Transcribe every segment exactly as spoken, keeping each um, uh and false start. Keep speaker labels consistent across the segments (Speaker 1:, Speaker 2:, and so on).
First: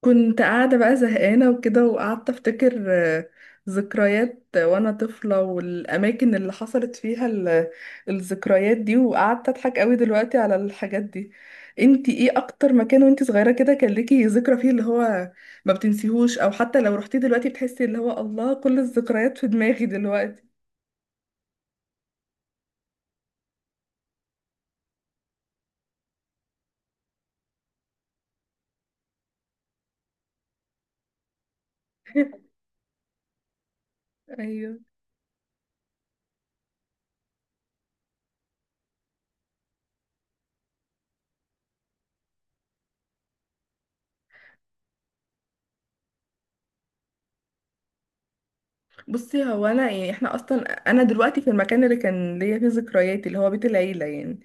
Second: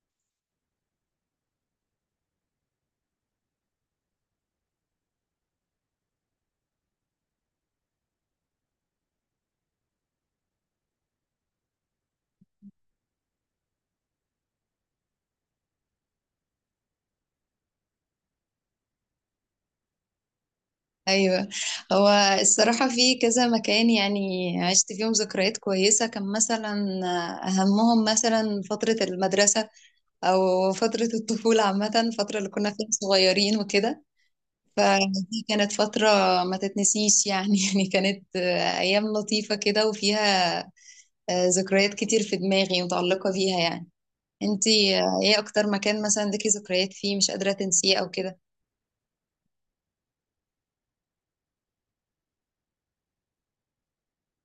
Speaker 1: كنت قاعدة بقى زهقانة وكده وقعدت أفتكر آه، ذكريات وأنا طفلة والأماكن اللي حصلت فيها ال- الذكريات دي، وقعدت أضحك قوي دلوقتي على الحاجات دي. انتي ايه أكتر مكان وانتي صغيرة كده كان ليكي ذكرى فيه اللي هو ما بتنسيهوش، أو حتى لو رحتي دلوقتي بتحسي اللي هو الله كل الذكريات في دماغي دلوقتي؟
Speaker 2: ايوه. هو الصراحه في كذا مكان، يعني عشت فيهم ذكريات كويسه. كان مثلا اهمهم مثلا فتره المدرسه او فتره الطفوله عامه، الفتره اللي كنا فيها صغيرين وكده.
Speaker 1: ايوه.
Speaker 2: فدي كانت فتره ما تتنسيش يعني. يعني كانت ايام لطيفه كده وفيها ذكريات كتير في دماغي متعلقه بيها يعني. انتي ايه اكتر مكان مثلا ليكي ذكريات فيه مش قادره تنسيه او كده؟
Speaker 1: بصي، هو انا يعني احنا اصلا انا دلوقتي في المكان اللي كان ليا فيه ذكرياتي اللي هو بيت العيله يعني.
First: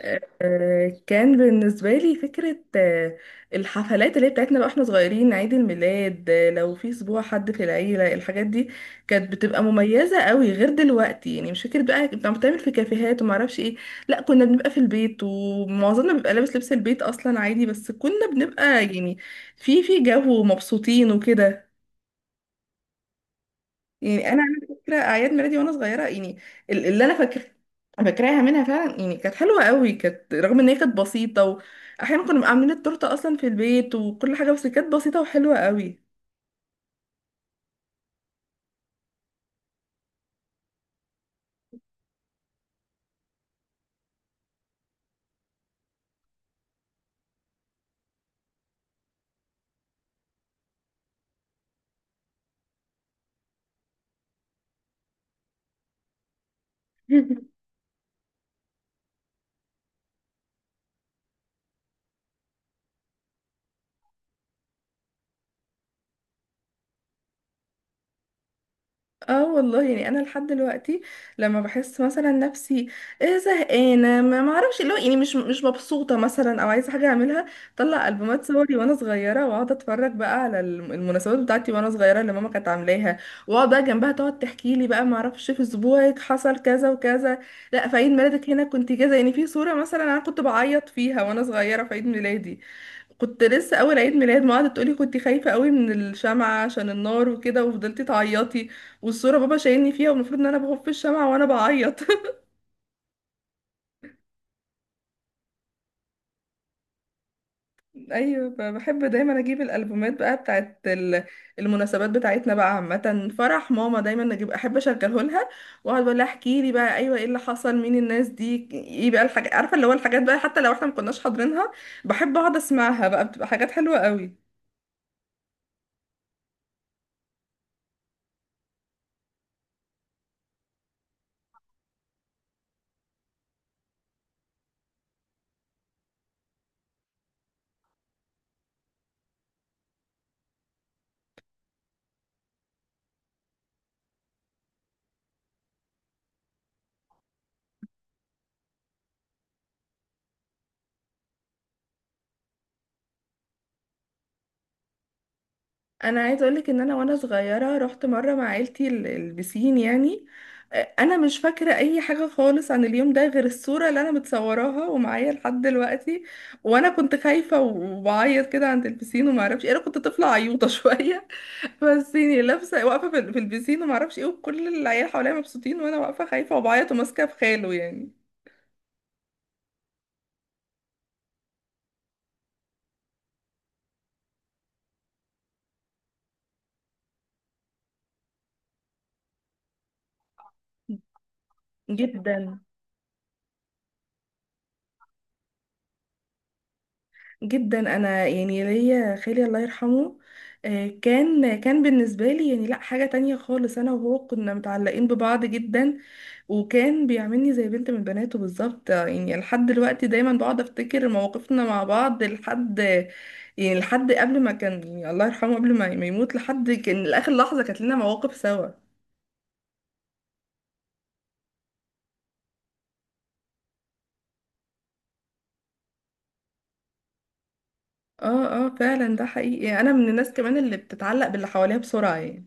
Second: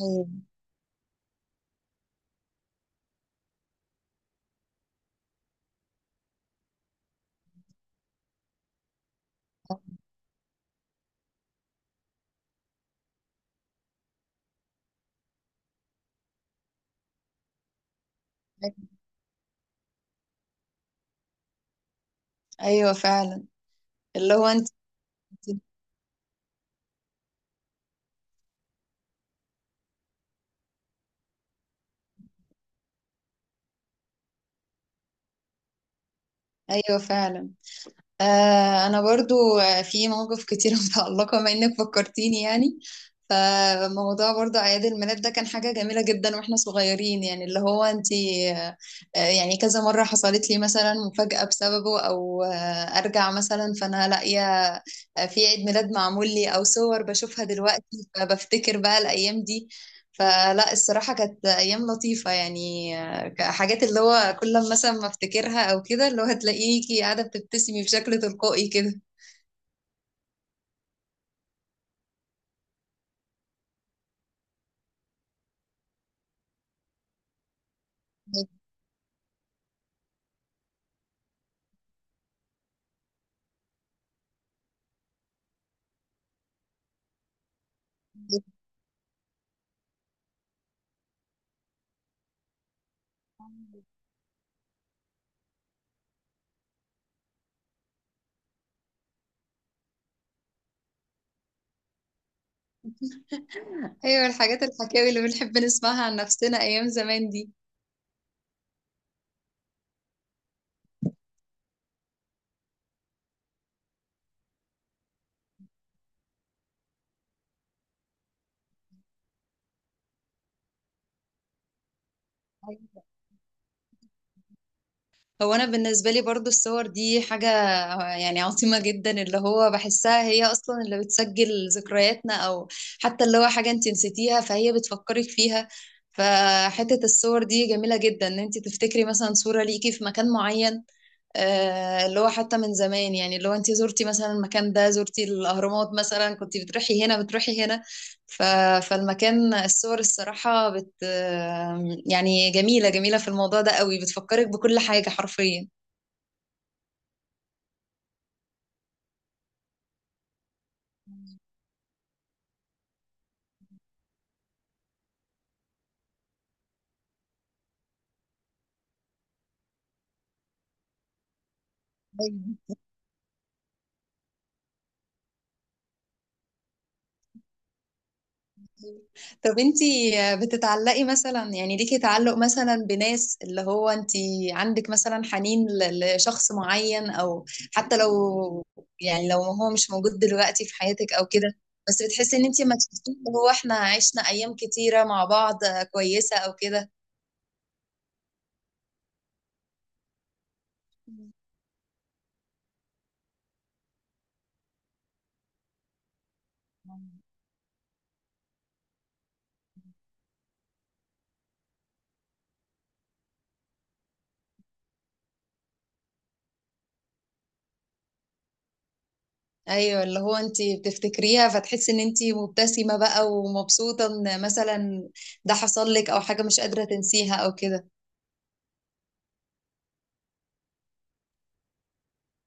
Speaker 2: ايوه،
Speaker 1: آه، كان بالنسبة لي فكرة آه، الحفلات اللي هي بتاعتنا بقى واحنا صغيرين، عيد الميلاد، آه، لو في اسبوع حد في العيلة، الحاجات دي كانت بتبقى مميزة قوي غير دلوقتي. يعني مش فكرة بقى كنت عم بتعمل في كافيهات وما اعرفش ايه، لا، كنا بنبقى في البيت ومعظمنا بيبقى لابس لبس البيت اصلا عادي، بس كنا بنبقى يعني في في جو مبسوطين وكده.
Speaker 2: ايوه فعلا.
Speaker 1: يعني
Speaker 2: اللي
Speaker 1: انا
Speaker 2: هو
Speaker 1: على
Speaker 2: انت.
Speaker 1: فكره اعياد ميلادي وانا صغيره يعني ال- اللي انا فاكر فاكراها منها فعلا، يعني كانت حلوه قوي، كانت رغم ان هي كانت بسيطه، واحيانا كنا بنبقى عاملين التورته اصلا في البيت وكل حاجه، بس كانت بسيطه وحلوه قوي.
Speaker 2: ايوه فعلا. آه انا برضو آه، في مواقف كتير متعلقه بما انك فكرتيني يعني. فموضوع برضو اعياد الميلاد ده كان حاجه جميله جدا واحنا صغيرين يعني، اللي هو انتي. آه، آه، يعني كذا مره حصلت لي مثلا مفاجاه بسببه، او آه، ارجع مثلا فانا لاقيه آه، في عيد ميلاد معمول لي، او صور بشوفها دلوقتي فبفتكر بقى الايام دي. فلا، الصراحه كانت ايام لطيفه يعني. حاجات اللي هو كل لما مثلا ما افتكرها او كده اللي هو هتلاقيكي قاعده بتبتسمي بشكل تلقائي كده.
Speaker 1: اه والله، يعني انا لحد دلوقتي لما بحس مثلا نفسي إيه زهقانه، ما ما اعرفش، اللي هو يعني مش مش مبسوطه مثلا او عايزه حاجه اعملها، طلع البومات صوري وانا صغيره واقعد اتفرج بقى على الم- المناسبات بتاعتي وانا صغيره اللي ماما كانت عاملاها، واقعد بقى جنبها تقعد تحكي لي بقى ما اعرفش، في اسبوعك حصل كذا وكذا، لا في عيد ميلادك هنا كنت كذا، يعني في صوره مثلا انا كنت بعيط فيها وانا صغيره في عيد ميلادي، كنت لسه اول عيد ميلاد، ما قعدت تقولي كنت خايفه قوي من الشمعه عشان النار وكده وفضلتي تعيطي، والصوره بابا شايلني فيها والمفروض ان انا بخف الشمعه وانا بعيط.
Speaker 2: ايوه، الحاجات الحكاوي اللي بنحب نسمعها عن نفسنا ايام زمان دي.
Speaker 1: ايوه، ب- بحب دايما اجيب الالبومات بقى بتاعت ال- المناسبات بتاعتنا بقى عامه، فرح ماما دايما اجيب احب اشغله لها، واقعد بقول لها احكي لي بقى، ايوه ايه اللي حصل، مين الناس دي، ايه بقى الحاجات، عارفه اللي هو الحاجات بقى حتى لو احنا ما كناش حاضرينها. بحب اقعد اسمعها بقى، بتبقى حاجات حلوه قوي.
Speaker 2: هو انا بالنسبه لي برضو الصور دي حاجه يعني عظيمه جدا. اللي هو بحسها هي اصلا اللي بتسجل ذكرياتنا، او حتى اللي هو حاجه انت نسيتيها فهي بتفكرك فيها. فحته الصور دي جميله جدا ان انت تفتكري مثلا صوره ليكي في مكان معين. آه، اللي هو حتى من زمان يعني، اللي هو انت زرتي مثلا المكان ده، زرتي الأهرامات مثلا، كنت بتروحي هنا بتروحي هنا. ف... فالمكان، الصور الصراحة بت آه، يعني جميلة جميلة في الموضوع ده قوي، بتفكرك بكل حاجة حرفيا.
Speaker 1: انا عايزه اقولك ان انا وانا صغيره رحت مره مع عيلتي ال- البسين يعني. آه، انا مش فاكره اي حاجه خالص عن اليوم ده غير الصوره اللي انا متصوراها ومعايا لحد دلوقتي، وانا كنت خايفه وبعيط كده عند البسين وما اعرفش إيه. انا كنت طفله عيوطه شويه، بس يعني لابسه واقفه في ال- في البسين وما اعرفش ايه، وكل العيال حواليا مبسوطين وانا واقفه خايفه وبعيط وماسكه في خاله يعني.
Speaker 2: طب انتي بتتعلقي مثلا، يعني ليكي تعلق مثلا بناس، اللي هو انتي عندك مثلا حنين ل- لشخص معين، او حتى لو، يعني لو هو مش موجود دلوقتي في حياتك او كده، بس بتحسي ان
Speaker 1: جدا.
Speaker 2: انتي ما تشوفيه، اللي هو احنا عشنا ايام كتيرة مع بعض كويسة او كده.
Speaker 1: جدا، انا يعني ليا خالي الله يرحمه، آه، كان كان بالنسبه لي يعني لا حاجه تانية خالص، انا وهو كنا متعلقين ببعض جدا، وكان بيعاملني زي بنت من بناته بالظبط، آه، يعني لحد دلوقتي دايما بقعد افتكر مواقفنا مع بعض لحد، يعني لحد قبل ما كان يعني الله يرحمه قبل ما ما يموت، لحد كان لاخر لحظه كانت لنا مواقف سوا.
Speaker 2: ايوه، اللي هو انتي بتفتكريها فتحسي ان انتي مبتسمة بقى ومبسوطة ان مثلا ده حصل لك، او حاجة مش قادرة تنسيها او كده.
Speaker 1: اه اه، فعلا ده حقيقي، انا من الناس كمان اللي بتتعلق باللي حواليها بسرعه يعني.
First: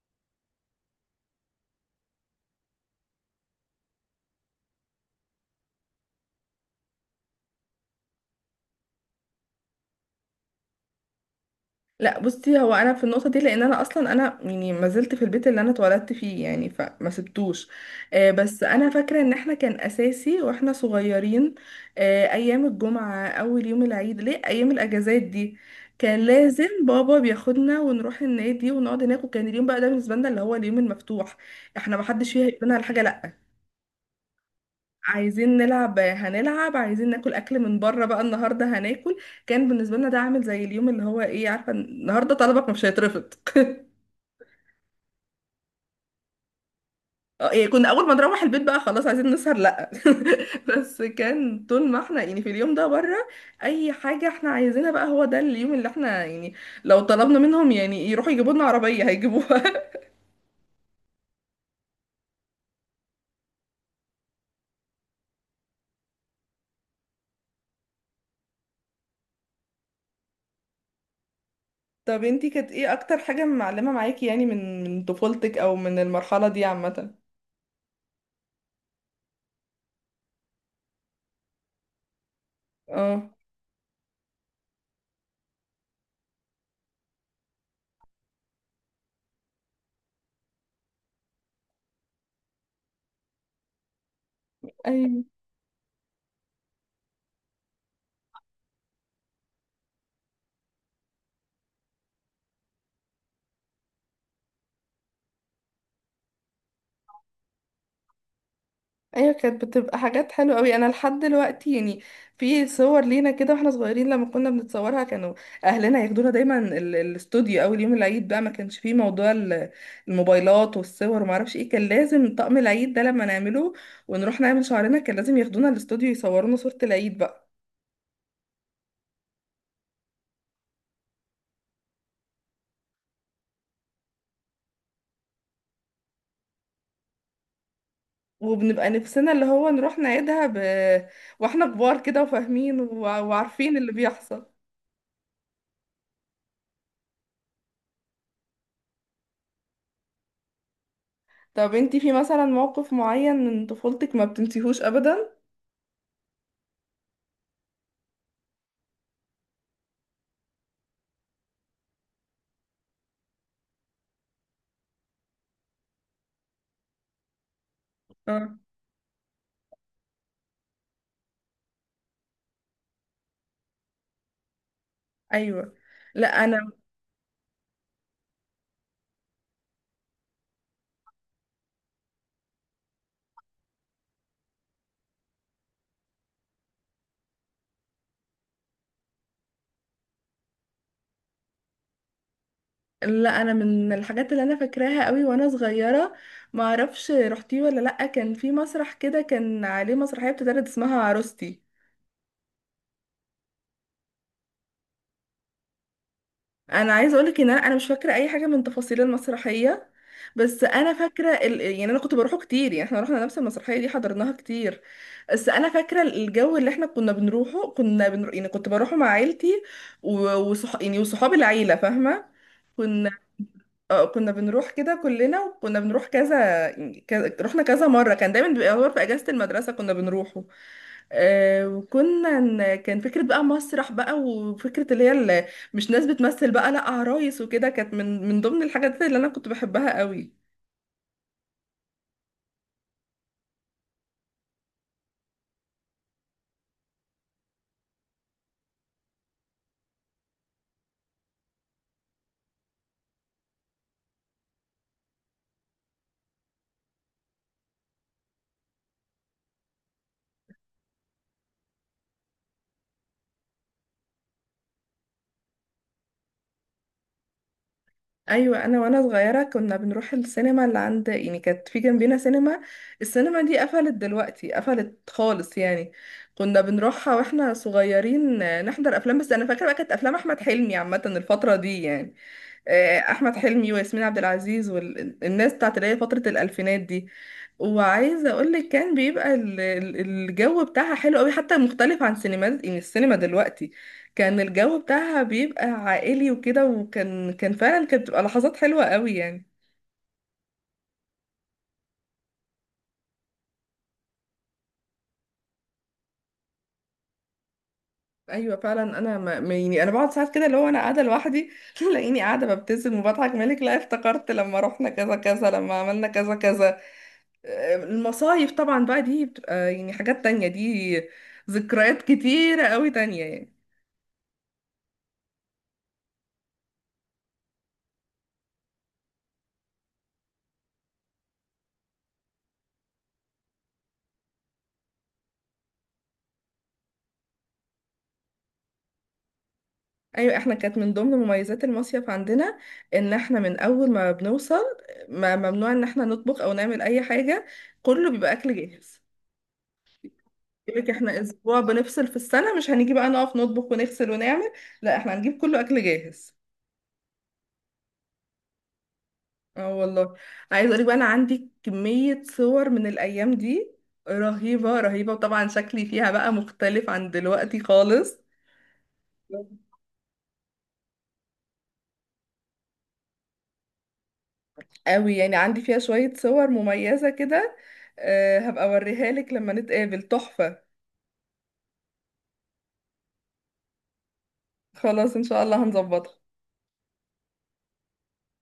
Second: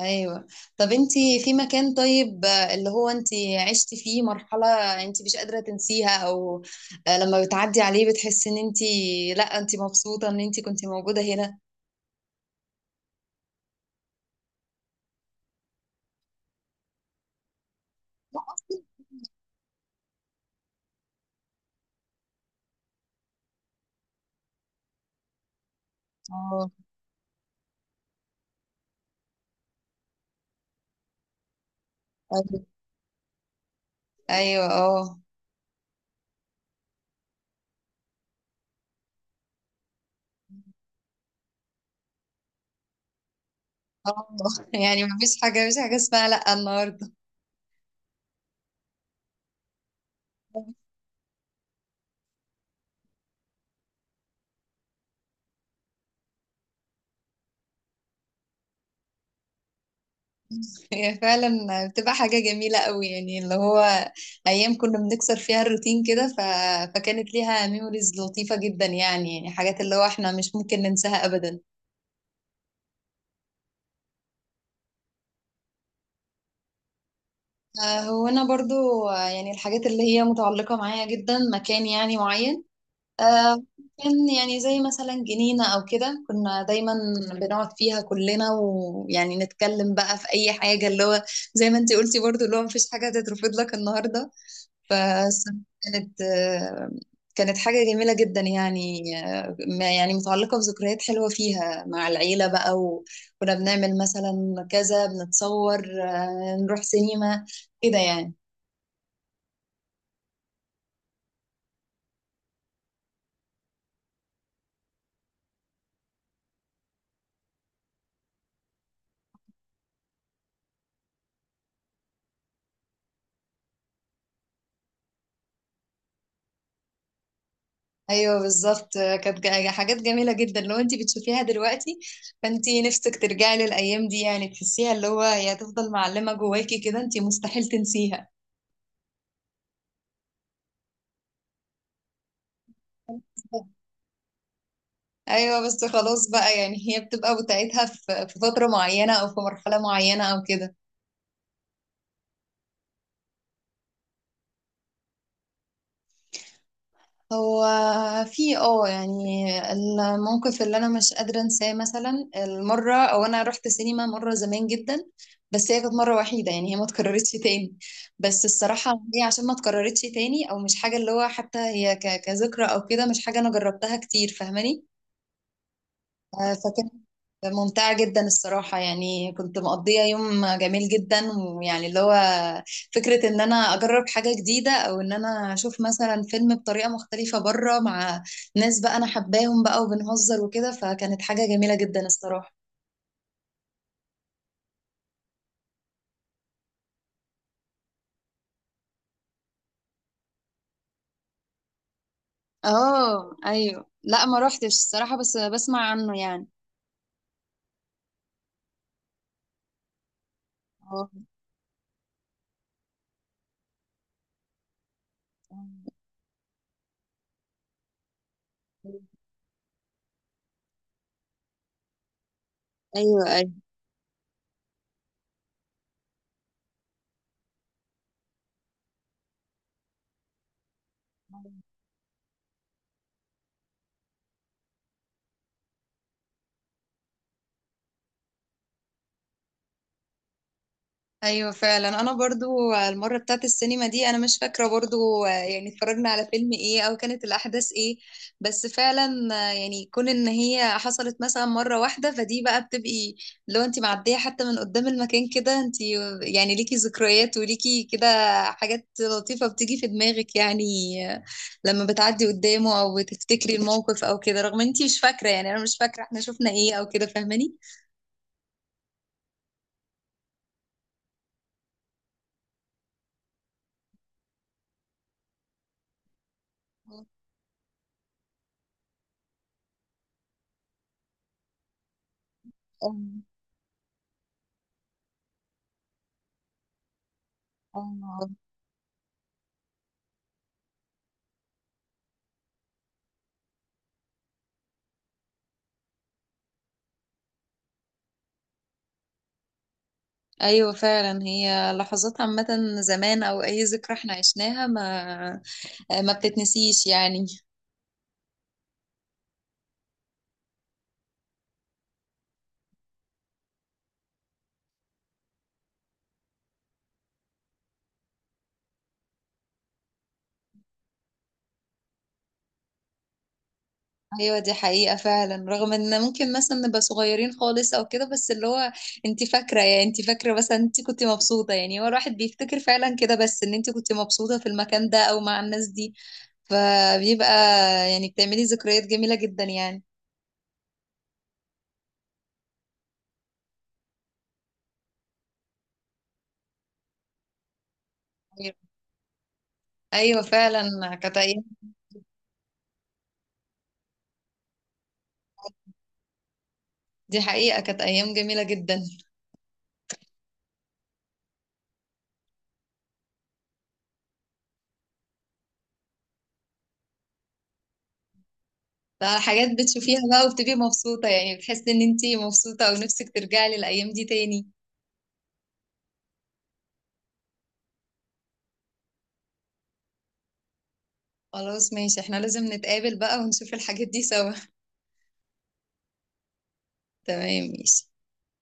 Speaker 2: ايوه. طب انتي في مكان طيب، آه، اللي هو انتي عشتي فيه مرحلة انتي مش قادرة تنسيها، او آه، لما بتعدي عليه بتحسي ان انتي، لا، انتي مبسوطة ان انتي كنتي موجودة هنا؟
Speaker 1: لا، بصي، هو انا في النقطه دي لان انا اصلا انا يعني ما زلت في البيت اللي انا اتولدت فيه يعني فما سبتوش. آه،
Speaker 2: لا
Speaker 1: بس
Speaker 2: أصلاً.
Speaker 1: انا فاكره ان احنا كان اساسي واحنا صغيرين، آه، ايام الجمعه، اول يوم العيد، ليه، ايام الاجازات دي كان لازم
Speaker 2: اه.
Speaker 1: بابا بياخدنا ونروح النادي ونقعد هناك، وكان اليوم بقى ده بالنسبه لنا اللي هو اليوم المفتوح. احنا ما حدش فيها
Speaker 2: ايوه.
Speaker 1: يقولنا على حاجه لا،
Speaker 2: ايوه. اه.
Speaker 1: عايزين نلعب هنلعب، عايزين ناكل اكل من بره بقى النهارده هناكل، كان بالنسبه لنا ده عامل زي اليوم اللي هو ايه، عارفه، النهارده طلبك مش هيترفض.
Speaker 2: آه. يعني مفيش حاجة، مفيش حاجة اسمها لا النهاردة.
Speaker 1: اه، يعني كنا اول ما نروح البيت بقى خلاص عايزين نسهر لا. بس كان طول ما احنا يعني في اليوم ده بره اي حاجه احنا عايزينها بقى، هو ده اليوم اللي احنا يعني لو طلبنا منهم يعني يروحوا يجيبوا لنا عربيه هيجيبوها.
Speaker 2: هي فعلا بتبقى حاجة جميلة قوي يعني، اللي هو ايام كنا بنكسر فيها الروتين كده. ف... فكانت ليها ميموريز لطيفة جدا يعني يعني حاجات اللي هو احنا مش ممكن ننساها ابدا.
Speaker 1: طب انتي كانت ايه اكتر حاجه معلمه معاكي، يعني من من طفولتك او من المرحله دي عامه؟
Speaker 2: آه، هو أنا برضو آه، يعني الحاجات اللي هي متعلقة معايا جدا مكان يعني معين.
Speaker 1: اه.
Speaker 2: آه، كان يعني زي مثلا جنينة أو كده، كنا دايما بنقعد فيها كلنا، ويعني نتكلم بقى في أي حاجة، اللي هو زي ما انتي قلتي برضو، اللي هو مفيش حاجة هتترفض لك النهاردة.
Speaker 1: ايوه.
Speaker 2: فكانت كانت آه، كانت حاجة جميلة جدا يعني. آه، ما- يعني متعلقة بذكريات حلوة فيها مع العيلة بقى، وكنا بنعمل مثلا كذا، بنتصور آه، نروح سينما كده يعني.
Speaker 1: ايوه، كانت بتبقى حاجات حلوه قوي. انا لحد دلوقتي يعني في صور لينا كده واحنا صغيرين لما كنا بنتصورها، كانوا اهلنا ياخدونا دايما ال- الاستوديو اول يوم العيد بقى، ما كانش فيه موضوع ال- الموبايلات والصور وما اعرفش ايه، كان لازم طقم العيد ده لما نعمله ونروح نعمل شعرنا، كان لازم ياخدونا الاستوديو يصورونا صوره العيد بقى.
Speaker 2: ايوه بالظبط، كانت جا- يعني حاجات جميله جدا. لو انت بتشوفيها دلوقتي فانت نفسك ترجعي للايام دي يعني، تحسيها اللي هو هي هتفضل معلمه جواكي كده، انت مستحيل تنسيها.
Speaker 1: وبنبقى نفسنا اللي هو نروح نعيدها ب... واحنا كبار كده وفاهمين وع- وعارفين اللي بيحصل.
Speaker 2: ايوه. بس خلاص بقى، يعني هي بتبقى بتاعتها في في فتره معينه او في مرحله معينه او كده.
Speaker 1: طب انتي في مثلا موقف معين من طفولتك ما بتنسيهوش ابدا؟
Speaker 2: هو في اه يعني الموقف اللي انا مش قادره انساه، مثلا المره او انا رحت سينما مره زمان جدا، بس هي كانت مره وحيده، يعني هي ما اتكررتش تاني. بس الصراحه هي عشان ما اتكررتش تاني، او مش حاجه اللي هو حتى هي ك- كذكرى او كده، مش حاجه انا جربتها كتير، فاهماني.
Speaker 1: ايوه. لا
Speaker 2: آه،
Speaker 1: انا،
Speaker 2: فكانت ممتعة جدا الصراحة، يعني كنت مقضية يوم جميل جدا، ويعني اللي هو فكرة ان انا اجرب حاجة جديدة، او ان انا اشوف مثلا فيلم بطريقة مختلفة بره مع ناس بقى انا حباهم بقى وبنهزر وكده، فكانت حاجة جميلة جدا الصراحة.
Speaker 1: لا انا من الحاجات اللي انا فاكراها قوي وانا صغيره، ما اعرفش رحتيه ولا لا، كان في مسرح كده كان عليه مسرحيه بتتعرض اسمها عروستي.
Speaker 2: اه، ايوه، لا ما روحتش الصراحة، بس بسمع عنه يعني.
Speaker 1: انا عايزه اقولك ان انا أنا مش فاكره اي حاجه من تفاصيل المسرحيه، بس انا
Speaker 2: اه،
Speaker 1: فاكره ال... يعني انا كنت بروحه كتير، يعني احنا رحنا نفس المسرحيه دي حضرناها كتير، بس انا فاكره الجو اللي احنا كنا بنروحه، كنا بنر... يعني كنت بروحه مع عيلتي و... وصح... يعني وصحاب العيله فاهمه، كنا،
Speaker 2: ايوه،
Speaker 1: اه كنا بنروح كده كلنا، وكنا بنروح كذا يعني كذا، رحنا كذا مرة، كان دايما بيبقى هو في أجازة المدرسة كنا بنروحه. آه وكنا ن- كان فكرة بقى مسرح بقى، وفكرة اللي هي اللي مش ناس بتمثل بقى، لا عرايس وكده، كانت من من ضمن الحاجات اللي أنا كنت بحبها قوي.
Speaker 2: ايوه فعلا. انا برضو المره بتاعت السينما دي انا مش فاكره برضو، آه، يعني اتفرجنا على فيلم ايه او كانت الاحداث ايه، بس فعلا آه، يعني كون ان هي حصلت مثلا مره واحده فدي بقى بتبقي، لو انت معديه حتى من قدام المكان كده، انت يعني ليكي ذكريات وليكي كده حاجات لطيفه بتيجي في دماغك يعني. آه، لما بتعدي قدامه او بتفتكري الموقف او كده، رغم انت مش فاكره، يعني انا مش فاكره احنا شفنا ايه او كده، فاهماني.
Speaker 1: ايوه. انا وانا صغيره كنا بنروح السينما اللي عند، يعني كانت في جنبنا سينما، السينما دي قفلت دلوقتي، قفلت خالص يعني، كنا بنروحها واحنا صغيرين، آه، نحضر افلام، بس انا فاكره بقى كانت افلام احمد حلمي عامه الفتره دي يعني،
Speaker 2: اه،
Speaker 1: آه، احمد حلمي وياسمين عبد العزيز والناس بتاعت اللي هي فتره الالفينات دي. وعايزه
Speaker 2: اه،
Speaker 1: اقول لك كان بيبقى ال- ال- الجو بتاعها حلو قوي، حتى مختلف عن سينمات يعني السينما دلوقتي، كان الجو بتاعها بيبقى عائلي وكده، وكان كان فعلا كانت بتبقى لحظات حلوه قوي يعني.
Speaker 2: ايوه فعلا. هي لحظات عامة زمان، او اي ذكرى احنا عشناها ما ما بتتنسيش يعني.
Speaker 1: ايوه فعلا. انا ما ما- يعني انا بقعد ساعات كده اللي هو انا قاعده لوحدي تلاقيني قاعده ببتسم وبضحك، مالك، لا افتكرت لما رحنا كذا كذا، لما عملنا كذا كذا. المصايف طبعا بقى دي بتبقى يعني حاجات تانية دي، ذكريات كتيرة قوي تانية يعني.
Speaker 2: ايوه، دي حقيقة فعلا. رغم ان ممكن مثلا نبقى صغيرين خالص او كده، بس اللي هو انت فاكرة، يعني انت فاكرة مثلا انت كنت مبسوطة، يعني هو الواحد بيفتكر فعلا كده، بس ان انت كنت مبسوطة في المكان ده او مع الناس دي، فبيبقى يعني بتعملي ذكريات جميلة جدا يعني.
Speaker 1: ايوه احنا كانت من ضمن مميزات المصيف عندنا ان احنا من اول ما بنوصل، ما ممنوع ان احنا نطبخ او نعمل اي حاجة، كله بيبقى اكل
Speaker 2: ايوه،
Speaker 1: جاهز.
Speaker 2: أيوة
Speaker 1: يقولك
Speaker 2: فعلا، كانت
Speaker 1: احنا
Speaker 2: ايام.
Speaker 1: اسبوع بنفصل في السنة، مش هنيجي بقى نقف نطبخ ونغسل ونعمل، لا احنا هنجيب كله اكل جاهز.
Speaker 2: دي حقيقة كانت ايام جميلة جدا.
Speaker 1: اه والله. عايزه اقول لك بقى انا عندي كميه صور من الايام دي رهيبه، رهيبه، وطبعا شكلي فيها بقى مختلف عن دلوقتي خالص.
Speaker 2: ده حاجات بتشوفيها بقى وبتبقي مبسوطة، يعني بتحسي ان انتي مبسوطة ونفسك ترجعي للأيام دي تاني.
Speaker 1: قوي يعني، عندي فيها شويه صور مميزه كده، أه هبقى اوريها لك لما نتقابل، تحفه.
Speaker 2: خلاص ماشي، احنا لازم نتقابل بقى ونشوف الحاجات دي سوا.
Speaker 1: خلاص ان شاء الله هنظبطها.
Speaker 2: تمام ماشي.